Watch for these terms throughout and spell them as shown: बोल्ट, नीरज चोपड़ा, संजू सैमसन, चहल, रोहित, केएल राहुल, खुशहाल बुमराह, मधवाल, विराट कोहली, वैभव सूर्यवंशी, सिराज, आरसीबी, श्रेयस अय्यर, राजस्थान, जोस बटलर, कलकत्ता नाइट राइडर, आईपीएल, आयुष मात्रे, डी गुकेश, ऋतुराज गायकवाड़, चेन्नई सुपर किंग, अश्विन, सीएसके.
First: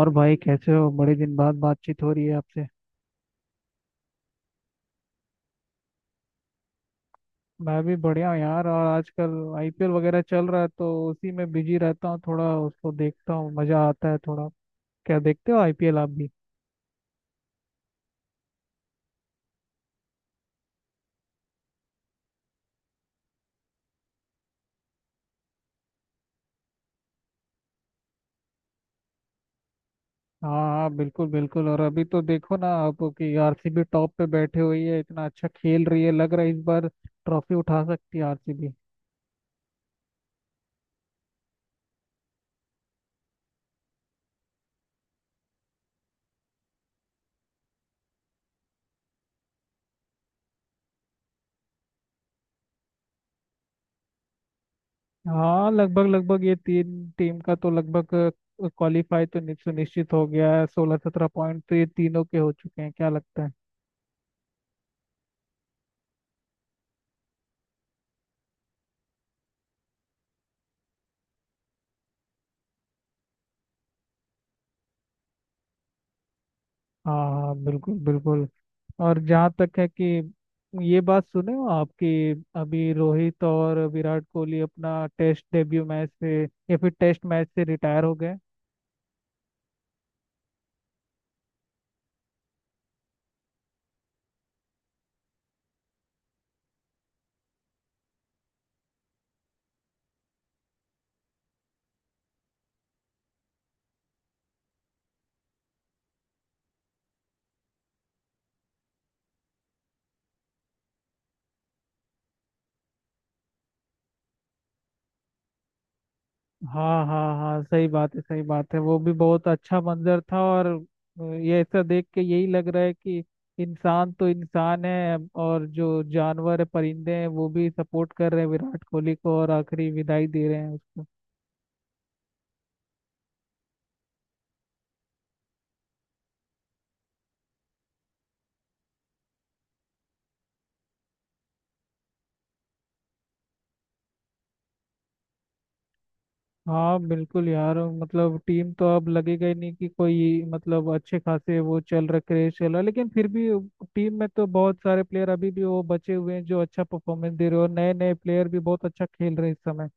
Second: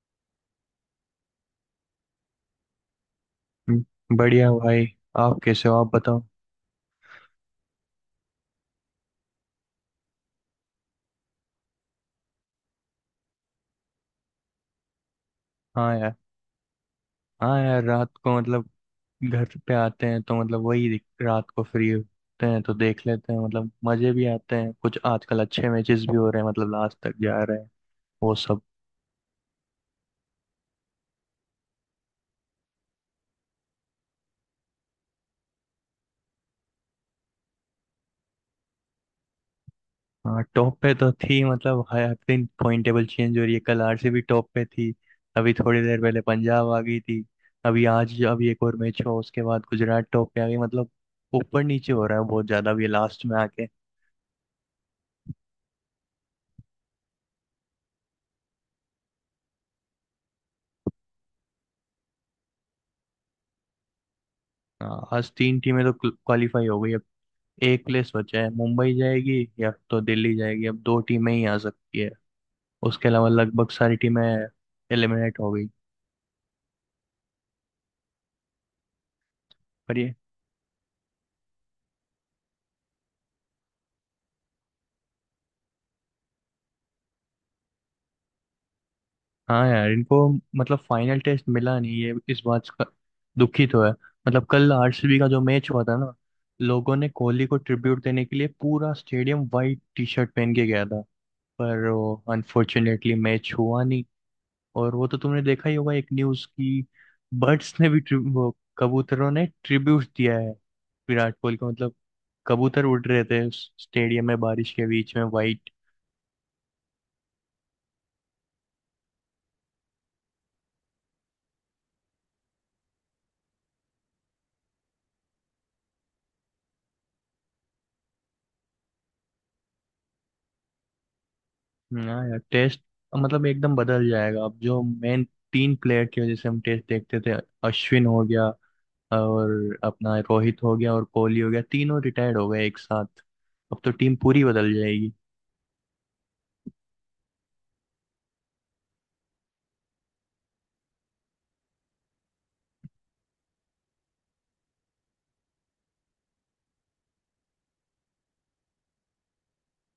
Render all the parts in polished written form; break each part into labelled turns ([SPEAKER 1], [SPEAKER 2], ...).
[SPEAKER 1] और भाई, कैसे हो? बड़े दिन बाद बातचीत हो रही है आपसे।
[SPEAKER 2] बढ़िया भाई। आप कैसे हो? आप बताओ।
[SPEAKER 1] मैं भी बढ़िया हूँ यार। और आजकल आईपीएल वगैरह चल रहा है तो उसी में बिजी रहता हूँ, थोड़ा उसको देखता हूँ, मजा आता है थोड़ा। क्या देखते हो
[SPEAKER 2] हाँ
[SPEAKER 1] आईपीएल आप
[SPEAKER 2] यार।
[SPEAKER 1] भी?
[SPEAKER 2] हाँ यार, रात को मतलब घर पे आते हैं तो मतलब वही रात को फ्री होते हैं तो देख लेते हैं, मतलब मजे भी आते हैं। कुछ आजकल अच्छे मैचेस भी हो रहे हैं, मतलब लास्ट तक जा रहे हैं वो सब।
[SPEAKER 1] हाँ। हाँ बिल्कुल, बिल्कुल। और अभी तो देखो ना आप कि आरसीबी टॉप पे बैठे हुई है, इतना अच्छा खेल रही है। लग रहा है इस बार ट्रॉफी उठा सकती है आरसीबी।
[SPEAKER 2] हाँ, टॉप पे तो थी। मतलब हर दिन पॉइंट टेबल चेंज हो रही है। कल आरसीबी टॉप पे थी, अभी थोड़ी देर पहले पंजाब आ गई थी। अभी आज अभी एक और मैच हुआ उसके बाद गुजरात टॉप पे आ गई। मतलब ऊपर नीचे हो रहा है बहुत ज्यादा अभी लास्ट में आके।
[SPEAKER 1] हाँ, लगभग लगभग ये तीन टीम का तो लगभग क्वालिफाई तो सुनिश्चित हो गया है। 16-17 पॉइंट तो ये तीनों के हो चुके हैं। क्या लगता है?
[SPEAKER 2] हाँ, आज तीन टीमें तो क्वालिफाई हो गई। अब एक प्लेस बचा है, मुंबई जाएगी या तो दिल्ली जाएगी। अब दो टीमें ही आ सकती है, उसके अलावा लगभग सारी टीमें एलिमिनेट हो गई।
[SPEAKER 1] हाँ, हाँ बिल्कुल बिल्कुल। और जहाँ तक है
[SPEAKER 2] पर
[SPEAKER 1] कि
[SPEAKER 2] ये,
[SPEAKER 1] ये बात सुने हो आपकी, अभी रोहित और विराट कोहली अपना टेस्ट डेब्यू मैच से या फिर टेस्ट मैच से रिटायर हो गए।
[SPEAKER 2] हाँ यार, इनको मतलब फाइनल टेस्ट मिला नहीं, ये इस बात का दुखी तो है। मतलब कल आरसीबी का जो मैच हुआ था ना, लोगों ने कोहली को ट्रिब्यूट देने के लिए पूरा स्टेडियम वाइट टी शर्ट पहन के गया था, पर वो अनफॉर्चुनेटली मैच हुआ नहीं। और वो तो तुमने देखा ही होगा एक न्यूज की, बर्ड्स ने भी ट्रि- वो कबूतरों ने ट्रिब्यूट दिया है विराट कोहली को। मतलब कबूतर उड़ रहे थे उस स्टेडियम में बारिश के बीच में वाइट।
[SPEAKER 1] हाँ हाँ हाँ, सही बात है सही बात है। वो भी बहुत अच्छा मंजर था। और ये ऐसा देख के यही लग रहा है कि इंसान तो इंसान है, और जो जानवर है, परिंदे हैं, वो भी सपोर्ट कर रहे हैं विराट कोहली को और आखिरी विदाई दे रहे हैं उसको।
[SPEAKER 2] ना यार, टेस्ट मतलब एकदम बदल जाएगा अब। जो मेन तीन प्लेयर की वजह से हम टेस्ट देखते थे, अश्विन हो गया और अपना रोहित हो गया और कोहली हो गया, तीनों रिटायर्ड हो गए एक साथ। अब तो टीम पूरी बदल जाएगी।
[SPEAKER 1] हाँ बिल्कुल यार, मतलब टीम तो अब लगेगा ही नहीं कि कोई। मतलब अच्छे खासे वो चल रहा, क्रेज चल रहा, लेकिन फिर भी टीम में तो बहुत सारे प्लेयर अभी भी वो बचे हुए हैं जो अच्छा परफॉर्मेंस दे रहे हो। नए नए प्लेयर भी बहुत अच्छा खेल रहे हैं इस समय।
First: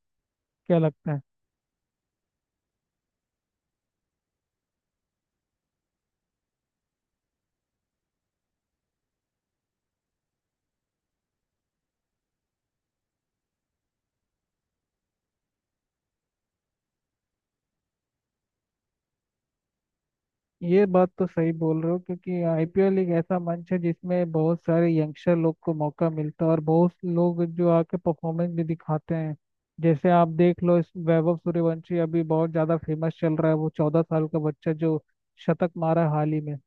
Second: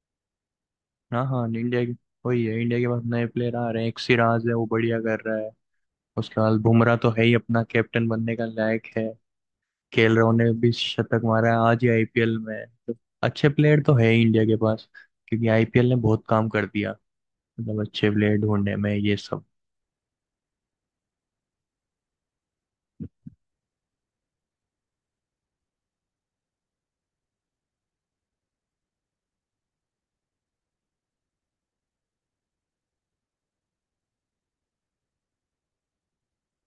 [SPEAKER 1] क्या लगता है?
[SPEAKER 2] हाँ हाँ, इंडिया की वही है। इंडिया के पास नए प्लेयर आ रहे हैं। एक सिराज है वो बढ़िया कर रहा है, खुशहाल बुमराह तो है ही अपना, कैप्टन बनने का लायक है। केएल राहुल ने भी शतक मारा है आज ही आईपीएल में तो। अच्छे प्लेयर तो है ही इंडिया के पास, क्योंकि आईपीएल ने बहुत काम कर दिया, मतलब अच्छे प्लेयर ढूंढने में ये सब।
[SPEAKER 1] ये बात तो सही बोल रहे हो, क्योंकि आईपीएल एक ऐसा मंच है जिसमें बहुत सारे यंगस्टर लोग को मौका मिलता है और बहुत लोग जो आके परफॉर्मेंस भी दिखाते हैं। जैसे आप देख लो इस वैभव सूर्यवंशी, अभी बहुत ज्यादा फेमस चल रहा है। वो 14 साल का बच्चा, जो शतक मारा हाल ही में।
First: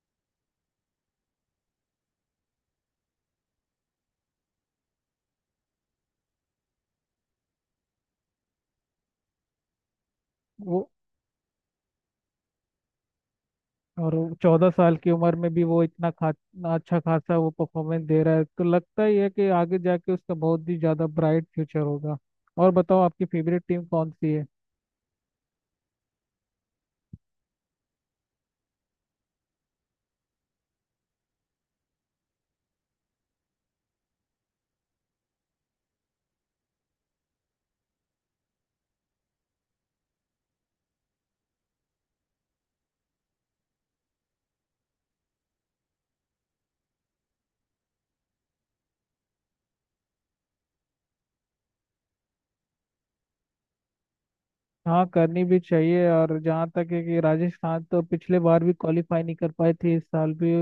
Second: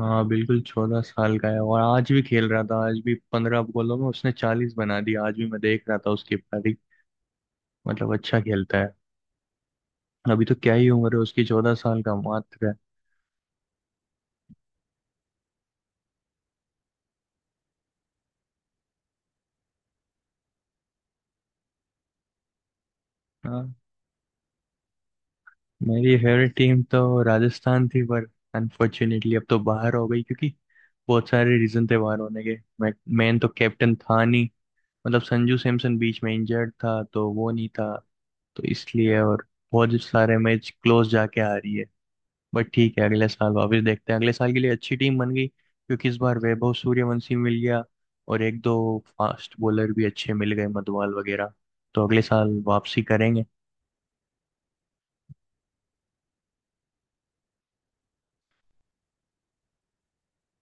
[SPEAKER 2] हाँ बिल्कुल, 14 साल का है और आज भी खेल रहा था। आज भी 15 बॉलों में उसने 40 बना दिया। आज भी मैं देख रहा था उसकी पारी, मतलब अच्छा खेलता है। अभी तो क्या
[SPEAKER 1] वो
[SPEAKER 2] ही उम्र है उसकी, 14 साल का मात्र है।
[SPEAKER 1] और 14 साल की उम्र में भी वो इतना खा, इतना अच्छा खासा वो परफॉर्मेंस दे रहा है, तो लगता ही है कि आगे जाके उसका बहुत ही ज्यादा ब्राइट फ्यूचर होगा। और बताओ, आपकी फेवरेट
[SPEAKER 2] हाँ,
[SPEAKER 1] टीम कौन सी है?
[SPEAKER 2] मेरी फेवरेट टीम तो राजस्थान थी पर अनफॉर्चुनेटली अब तो बाहर हो गई, क्योंकि बहुत सारे रीजन थे बाहर होने के। मैं, मेन तो कैप्टन था नहीं, मतलब संजू सैमसन बीच में इंजर्ड था तो वो नहीं था तो इसलिए। और बहुत सारे मैच क्लोज जाके आ रही है। बट ठीक है, अगले साल वापस देखते हैं। अगले साल के लिए अच्छी टीम बन गई, क्योंकि इस बार वैभव सूर्यवंशी मिल गया और एक दो फास्ट बॉलर भी अच्छे मिल गए मधवाल वगैरह। तो अगले साल वापसी करेंगे।
[SPEAKER 1] हाँ, करनी भी चाहिए। और जहाँ तक है कि राजस्थान तो पिछले बार भी क्वालिफाई नहीं कर पाई थी, इस साल भी।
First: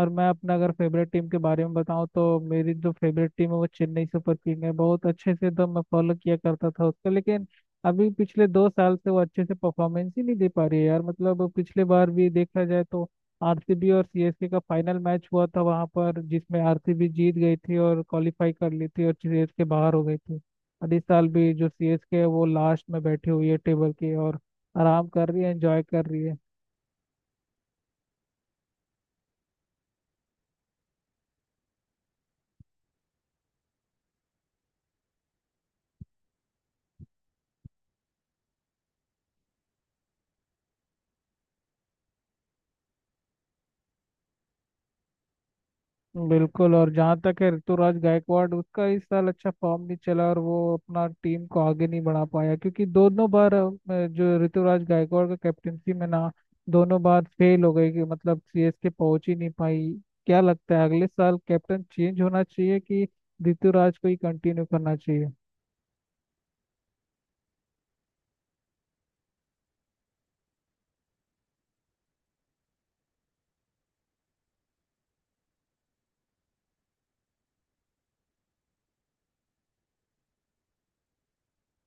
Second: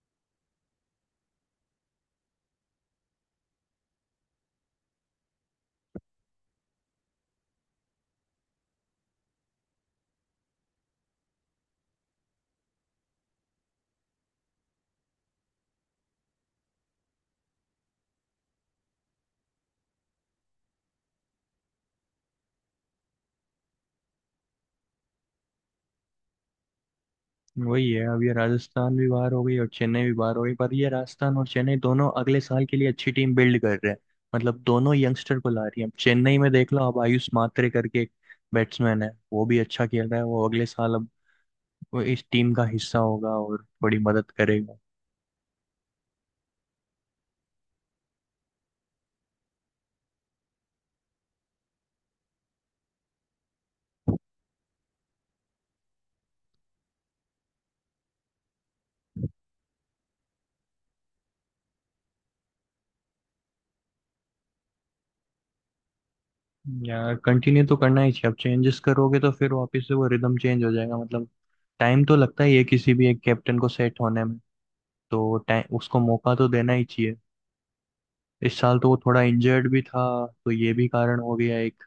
[SPEAKER 1] और मैं अपना अगर फेवरेट टीम के बारे में बताऊँ, तो मेरी जो फेवरेट टीम है वो चेन्नई सुपर किंग है। बहुत अच्छे से एकदम मैं फॉलो किया करता था उसको, लेकिन अभी पिछले 2 साल से वो अच्छे से परफॉर्मेंस ही नहीं दे पा रही है यार। मतलब पिछले बार भी देखा जाए तो आरसीबी और सीएसके का फाइनल मैच हुआ था वहाँ पर, जिसमें आरसीबी जीत गई थी और क्वालिफाई कर ली थी, और सीएसके बाहर हो गई थी। और इस साल भी जो सीएसके है, वो लास्ट में बैठी हुई है टेबल की, और आराम कर रही है, एंजॉय कर रही है।
[SPEAKER 2] वही है, अब ये राजस्थान भी बाहर हो गई और चेन्नई भी बाहर हो गई। पर ये राजस्थान और चेन्नई दोनों अगले साल के लिए अच्छी टीम बिल्ड कर रहे हैं। मतलब दोनों यंगस्टर को ला रही है। अब चेन्नई में देख लो, अब आयुष मात्रे करके एक बैट्समैन है वो भी अच्छा खेल रहा है। वो अगले साल अब वो इस टीम का हिस्सा होगा और बड़ी मदद करेगा।
[SPEAKER 1] बिल्कुल। और जहाँ तक है ऋतुराज गायकवाड़, उसका इस साल अच्छा फॉर्म नहीं चला और वो अपना टीम को आगे नहीं बढ़ा पाया, क्योंकि दोनों बार जो ऋतुराज गायकवाड़ का कैप्टनसी में ना, दोनों बार फेल हो गई कि मतलब सीएसके पहुंच ही नहीं पाई। क्या लगता है अगले साल कैप्टन चेंज होना चाहिए कि ऋतुराज को ही कंटिन्यू करना चाहिए?
[SPEAKER 2] यार कंटिन्यू तो करना ही चाहिए। अब चेंजेस करोगे तो फिर वापस से वो रिदम चेंज हो जाएगा। मतलब टाइम तो लगता ही है किसी भी एक कैप्टन को सेट होने में। तो टाइम उसको मौका तो देना ही चाहिए। इस साल तो वो थोड़ा इंजर्ड भी था, तो ये भी कारण हो गया एक।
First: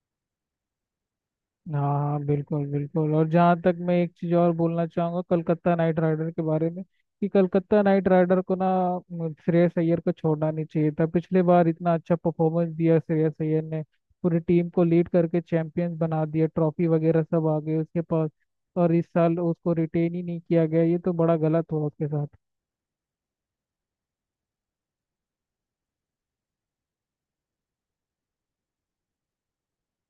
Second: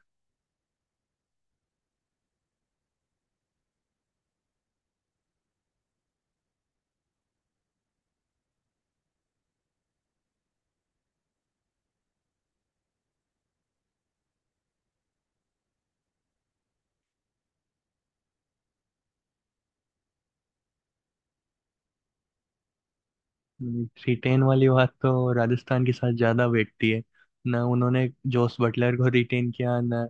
[SPEAKER 1] हाँ बिल्कुल बिल्कुल। और जहाँ तक, मैं एक चीज़ और बोलना चाहूँगा कलकत्ता नाइट राइडर के बारे में, कि कलकत्ता नाइट राइडर को ना श्रेयस अय्यर को छोड़ना नहीं चाहिए था। पिछले बार इतना अच्छा परफॉर्मेंस दिया श्रेयस अय्यर ने, पूरी टीम को लीड करके चैंपियंस बना दिया, ट्रॉफी वगैरह सब आ गए उसके पास। और इस साल उसको रिटेन ही नहीं किया गया, ये तो बड़ा गलत हुआ उसके साथ।
[SPEAKER 2] थ्री टेन वाली बात तो राजस्थान के साथ ज्यादा बैठती है ना। उन्होंने जोस बटलर को रिटेन किया ना,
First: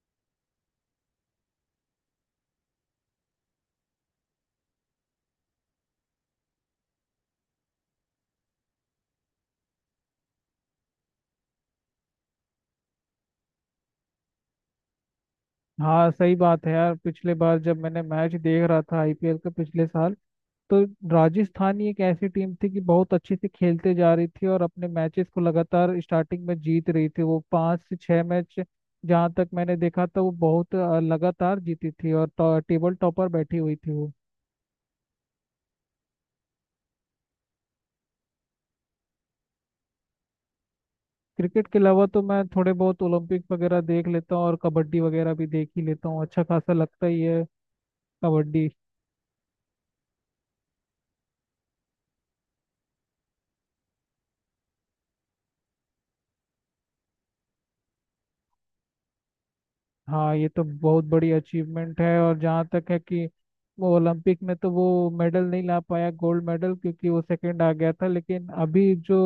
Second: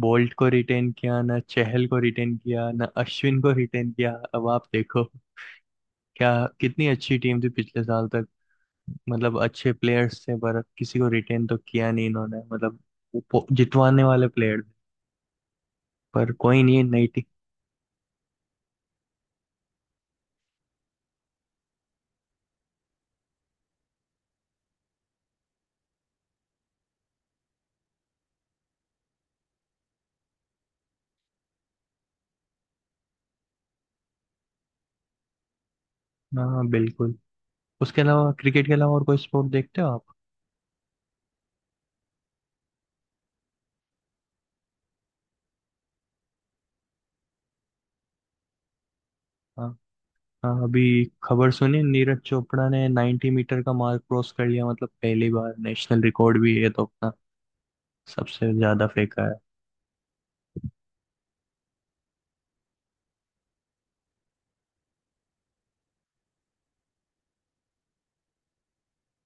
[SPEAKER 2] बोल्ट को रिटेन किया ना, चहल को रिटेन किया ना, अश्विन को रिटेन किया। अब आप देखो क्या, कितनी अच्छी टीम थी पिछले साल तक। मतलब अच्छे प्लेयर्स थे, पर किसी को रिटेन तो किया नहीं इन्होंने, मतलब वो जितवाने वाले प्लेयर थे।
[SPEAKER 1] हाँ
[SPEAKER 2] पर
[SPEAKER 1] सही
[SPEAKER 2] कोई
[SPEAKER 1] बात है
[SPEAKER 2] नहीं,
[SPEAKER 1] यार।
[SPEAKER 2] नई टीम।
[SPEAKER 1] पिछले बार जब मैंने मैच देख रहा था आईपीएल का, पिछले साल, तो राजस्थान ही एक ऐसी टीम थी कि बहुत अच्छे से खेलते जा रही थी और अपने मैचेस को लगातार स्टार्टिंग में जीत रही थी, वो पाँच से छह मैच जहाँ तक मैंने देखा था, वो बहुत लगातार जीती थी, और टेबल टॉपर बैठी हुई थी वो।
[SPEAKER 2] हाँ बिल्कुल। उसके अलावा क्रिकेट के अलावा और कोई स्पोर्ट देखते हो आप?
[SPEAKER 1] क्रिकेट के अलावा तो मैं थोड़े बहुत ओलंपिक वगैरह देख लेता हूँ, और कबड्डी वगैरह भी देख ही लेता हूँ। अच्छा खासा लगता ही है कबड्डी।
[SPEAKER 2] हाँ। हाँ अभी खबर सुनी, नीरज चोपड़ा ने 90 मीटर का मार्क क्रॉस कर लिया, मतलब पहली बार। नेशनल रिकॉर्ड भी है तो अपना, सबसे ज्यादा फेंका है।
[SPEAKER 1] हाँ, ये तो बहुत बड़ी अचीवमेंट है। और जहाँ तक है कि वो ओलंपिक में तो वो मेडल नहीं ला पाया, गोल्ड मेडल, क्योंकि वो सेकंड आ गया था। लेकिन अभी जो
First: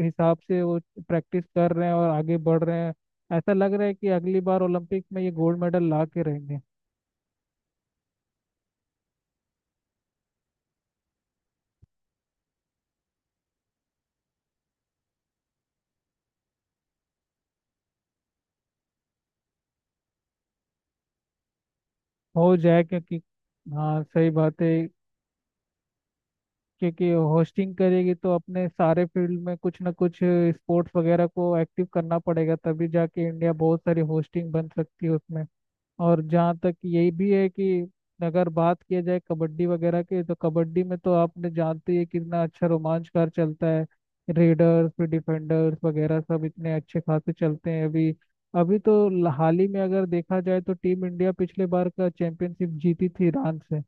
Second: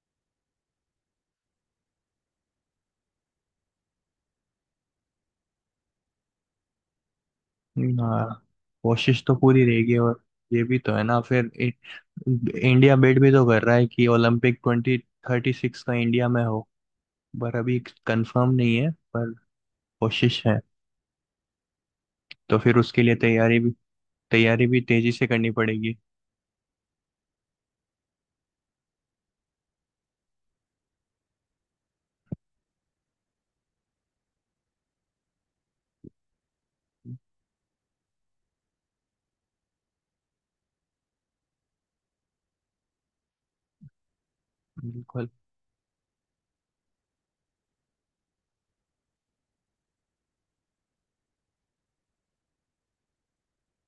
[SPEAKER 1] हिसाब से वो प्रैक्टिस कर रहे हैं और आगे बढ़ रहे हैं, ऐसा लग रहा है कि अगली बार ओलंपिक में ये गोल्ड मेडल ला के रहेंगे।
[SPEAKER 2] हाँ, कोशिश तो पूरी रहेगी। और ये भी तो है ना, फिर इंडिया बेट भी तो कर रहा है कि ओलंपिक 2036 का इंडिया में हो। पर अभी कंफर्म नहीं है, पर कोशिश है।
[SPEAKER 1] हो
[SPEAKER 2] तो फिर
[SPEAKER 1] जाए,
[SPEAKER 2] उसके लिए
[SPEAKER 1] क्योंकि
[SPEAKER 2] तैयारी भी
[SPEAKER 1] हाँ सही बात
[SPEAKER 2] तैयारी
[SPEAKER 1] है।
[SPEAKER 2] भी तेजी से करनी पड़ेगी।
[SPEAKER 1] क्योंकि होस्टिंग करेगी तो अपने सारे फील्ड में कुछ ना कुछ स्पोर्ट्स वगैरह को एक्टिव करना पड़ेगा, तभी जाके इंडिया बहुत सारी होस्टिंग बन सकती है उसमें। और जहाँ तक यही भी है कि अगर बात किया जाए कबड्डी वगैरह की, तो कबड्डी में तो आपने जानते ही हैं कितना अच्छा रोमांचकार चलता है। रेडर्स फिर
[SPEAKER 2] बिल्कुल।
[SPEAKER 1] डिफेंडर्स वगैरह सब इतने अच्छे खासे चलते हैं अभी। अभी तो हाल ही में अगर देखा जाए तो टीम इंडिया पिछले बार का चैंपियनशिप जीती थी ईरान से।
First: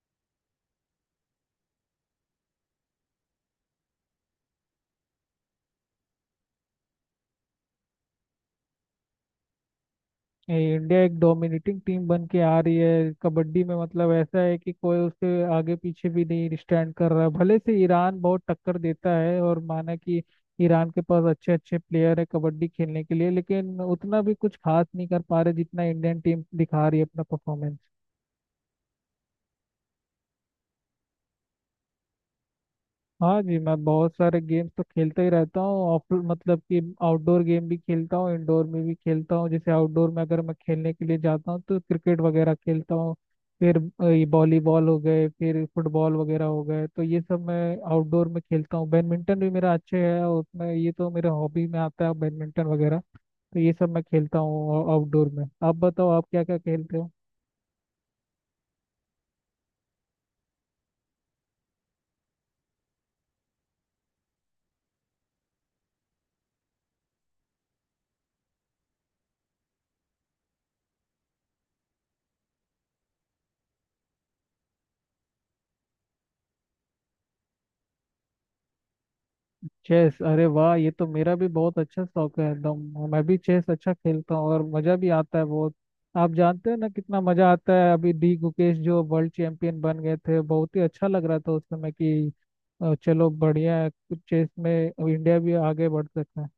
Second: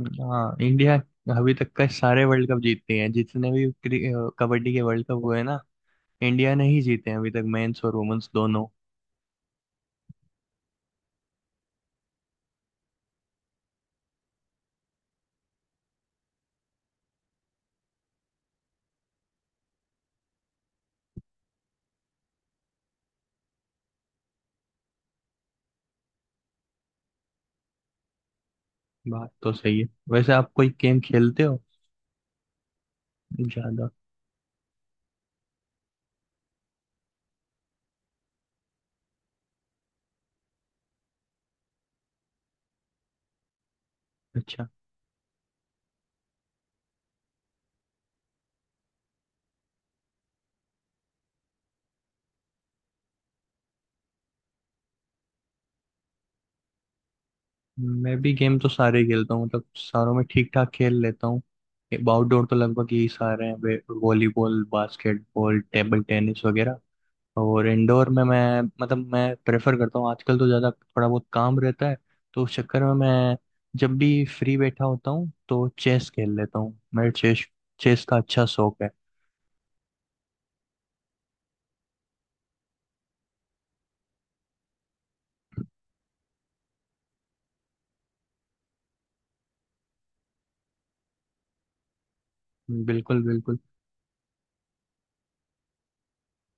[SPEAKER 2] हाँ इंडिया अभी तक का सारे वर्ल्ड कप जीतती है। जितने भी कबड्डी के वर्ल्ड कप हुए हैं ना, इंडिया ने ही जीते हैं अभी तक, मेंस और वुमेन्स दोनों।
[SPEAKER 1] ये इंडिया एक डोमिनेटिंग टीम बन के आ रही है कबड्डी में, मतलब ऐसा है कि कोई उसके आगे पीछे भी नहीं स्टैंड कर रहा। भले से ईरान बहुत टक्कर देता है, और माना कि ईरान के पास अच्छे अच्छे प्लेयर है कबड्डी खेलने के लिए, लेकिन उतना भी कुछ खास नहीं कर पा रहे जितना इंडियन टीम दिखा रही है अपना परफॉर्मेंस।
[SPEAKER 2] बात तो सही है। वैसे आप कोई गेम खेलते हो?
[SPEAKER 1] हाँ जी, मैं
[SPEAKER 2] ज्यादा
[SPEAKER 1] बहुत सारे गेम्स तो खेलता ही रहता हूँ। ऑफ मतलब कि आउटडोर गेम भी खेलता हूँ, इंडोर में भी खेलता हूँ। जैसे आउटडोर में अगर मैं खेलने के लिए जाता हूँ तो क्रिकेट वगैरह खेलता हूँ, फिर ये
[SPEAKER 2] अच्छा।
[SPEAKER 1] वॉलीबॉल हो गए, फिर फुटबॉल वगैरह हो गए। तो ये सब मैं आउटडोर में खेलता हूँ। बैडमिंटन भी मेरा अच्छा है, और उसमें ये तो मेरे हॉबी में आता है, बैडमिंटन वगैरह। तो ये सब मैं खेलता हूँ आउटडोर में। आप बताओ, आप क्या क्या खेलते हो?
[SPEAKER 2] मैं भी गेम तो सारे ही खेलता हूँ, मतलब सारों में ठीक ठाक खेल लेता हूँ। आउटडोर तो लगभग यही सारे हैं, वॉलीबॉल, बास्केटबॉल, टेबल टेनिस वगैरह। और इंडोर में मैं, मतलब मैं प्रेफर करता हूँ आजकल तो, ज़्यादा थोड़ा बहुत काम रहता है तो उस चक्कर में मैं जब भी फ्री बैठा होता हूँ तो चेस खेल लेता हूँ। मेरे चेस चेस का अच्छा शौक है।
[SPEAKER 1] चेस! अरे वाह, ये तो मेरा भी बहुत अच्छा शौक है एकदम। मैं भी चेस अच्छा खेलता हूँ, और मजा भी आता है बहुत। आप जानते हो ना कितना मजा आता है। अभी डी गुकेश जो वर्ल्ड चैंपियन बन गए थे, बहुत ही अच्छा लग रहा था उस समय कि
[SPEAKER 2] बिल्कुल
[SPEAKER 1] चलो
[SPEAKER 2] बिल्कुल।
[SPEAKER 1] बढ़िया है। चेस में इंडिया भी आगे बढ़ सकता है।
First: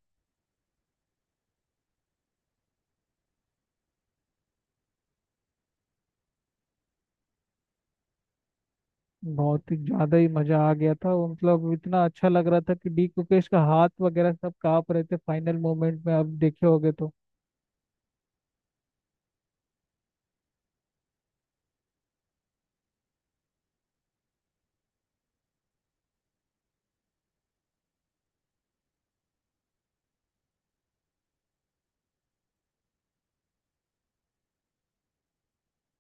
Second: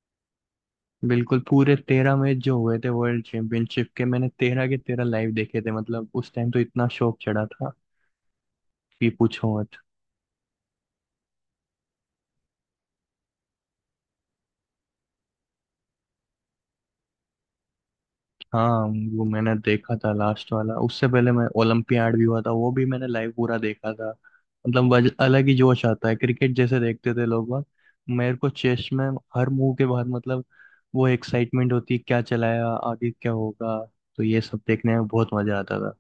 [SPEAKER 2] बिल्कुल, पूरे 13 मैच जो हुए थे वर्ल्ड चैंपियनशिप के, मैंने 13 के 13 लाइव देखे थे। मतलब उस टाइम तो इतना शौक चढ़ा था कि पूछो।
[SPEAKER 1] बहुत ही ज्यादा ही मजा आ गया था वो, मतलब इतना अच्छा लग रहा था कि डी कुकेश का हाथ वगैरह सब कांप रहे थे फाइनल मोमेंट में, आप देखे होगे तो।
[SPEAKER 2] हाँ, वो मैंने देखा था लास्ट वाला। उससे पहले मैं ओलंपियाड भी हुआ था, वो भी मैंने लाइव पूरा देखा था। मतलब अलग ही जोश आता है। क्रिकेट जैसे देखते थे लोग बाग, मेरे को चेस में हर मूव के बाद, मतलब वो एक्साइटमेंट होती है, क्या चलाया, आगे क्या होगा। तो ये सब देखने में बहुत मजा आता था।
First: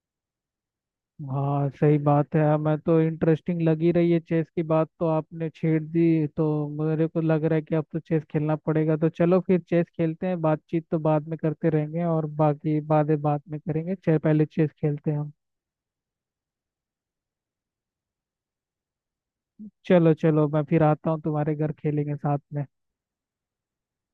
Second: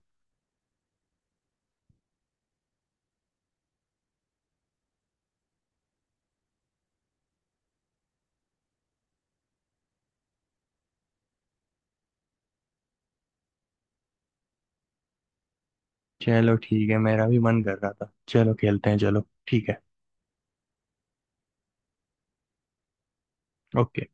[SPEAKER 1] हाँ सही बात है। मैं तो इंटरेस्टिंग लगी रही है चेस की बात, तो आपने छेड़ दी तो मेरे को लग रहा है कि अब तो चेस खेलना पड़ेगा। तो चलो फिर चेस खेलते हैं, बातचीत तो बाद में करते रहेंगे और बाकी बातें बाद में करेंगे। पहले चेस खेलते हैं हम।
[SPEAKER 2] चलो ठीक है, मेरा भी मन कर रहा था, चलो खेलते हैं। चलो ठीक है।
[SPEAKER 1] चलो चलो, मैं फिर आता हूँ तुम्हारे घर, खेलेंगे साथ में।
[SPEAKER 2] ओके।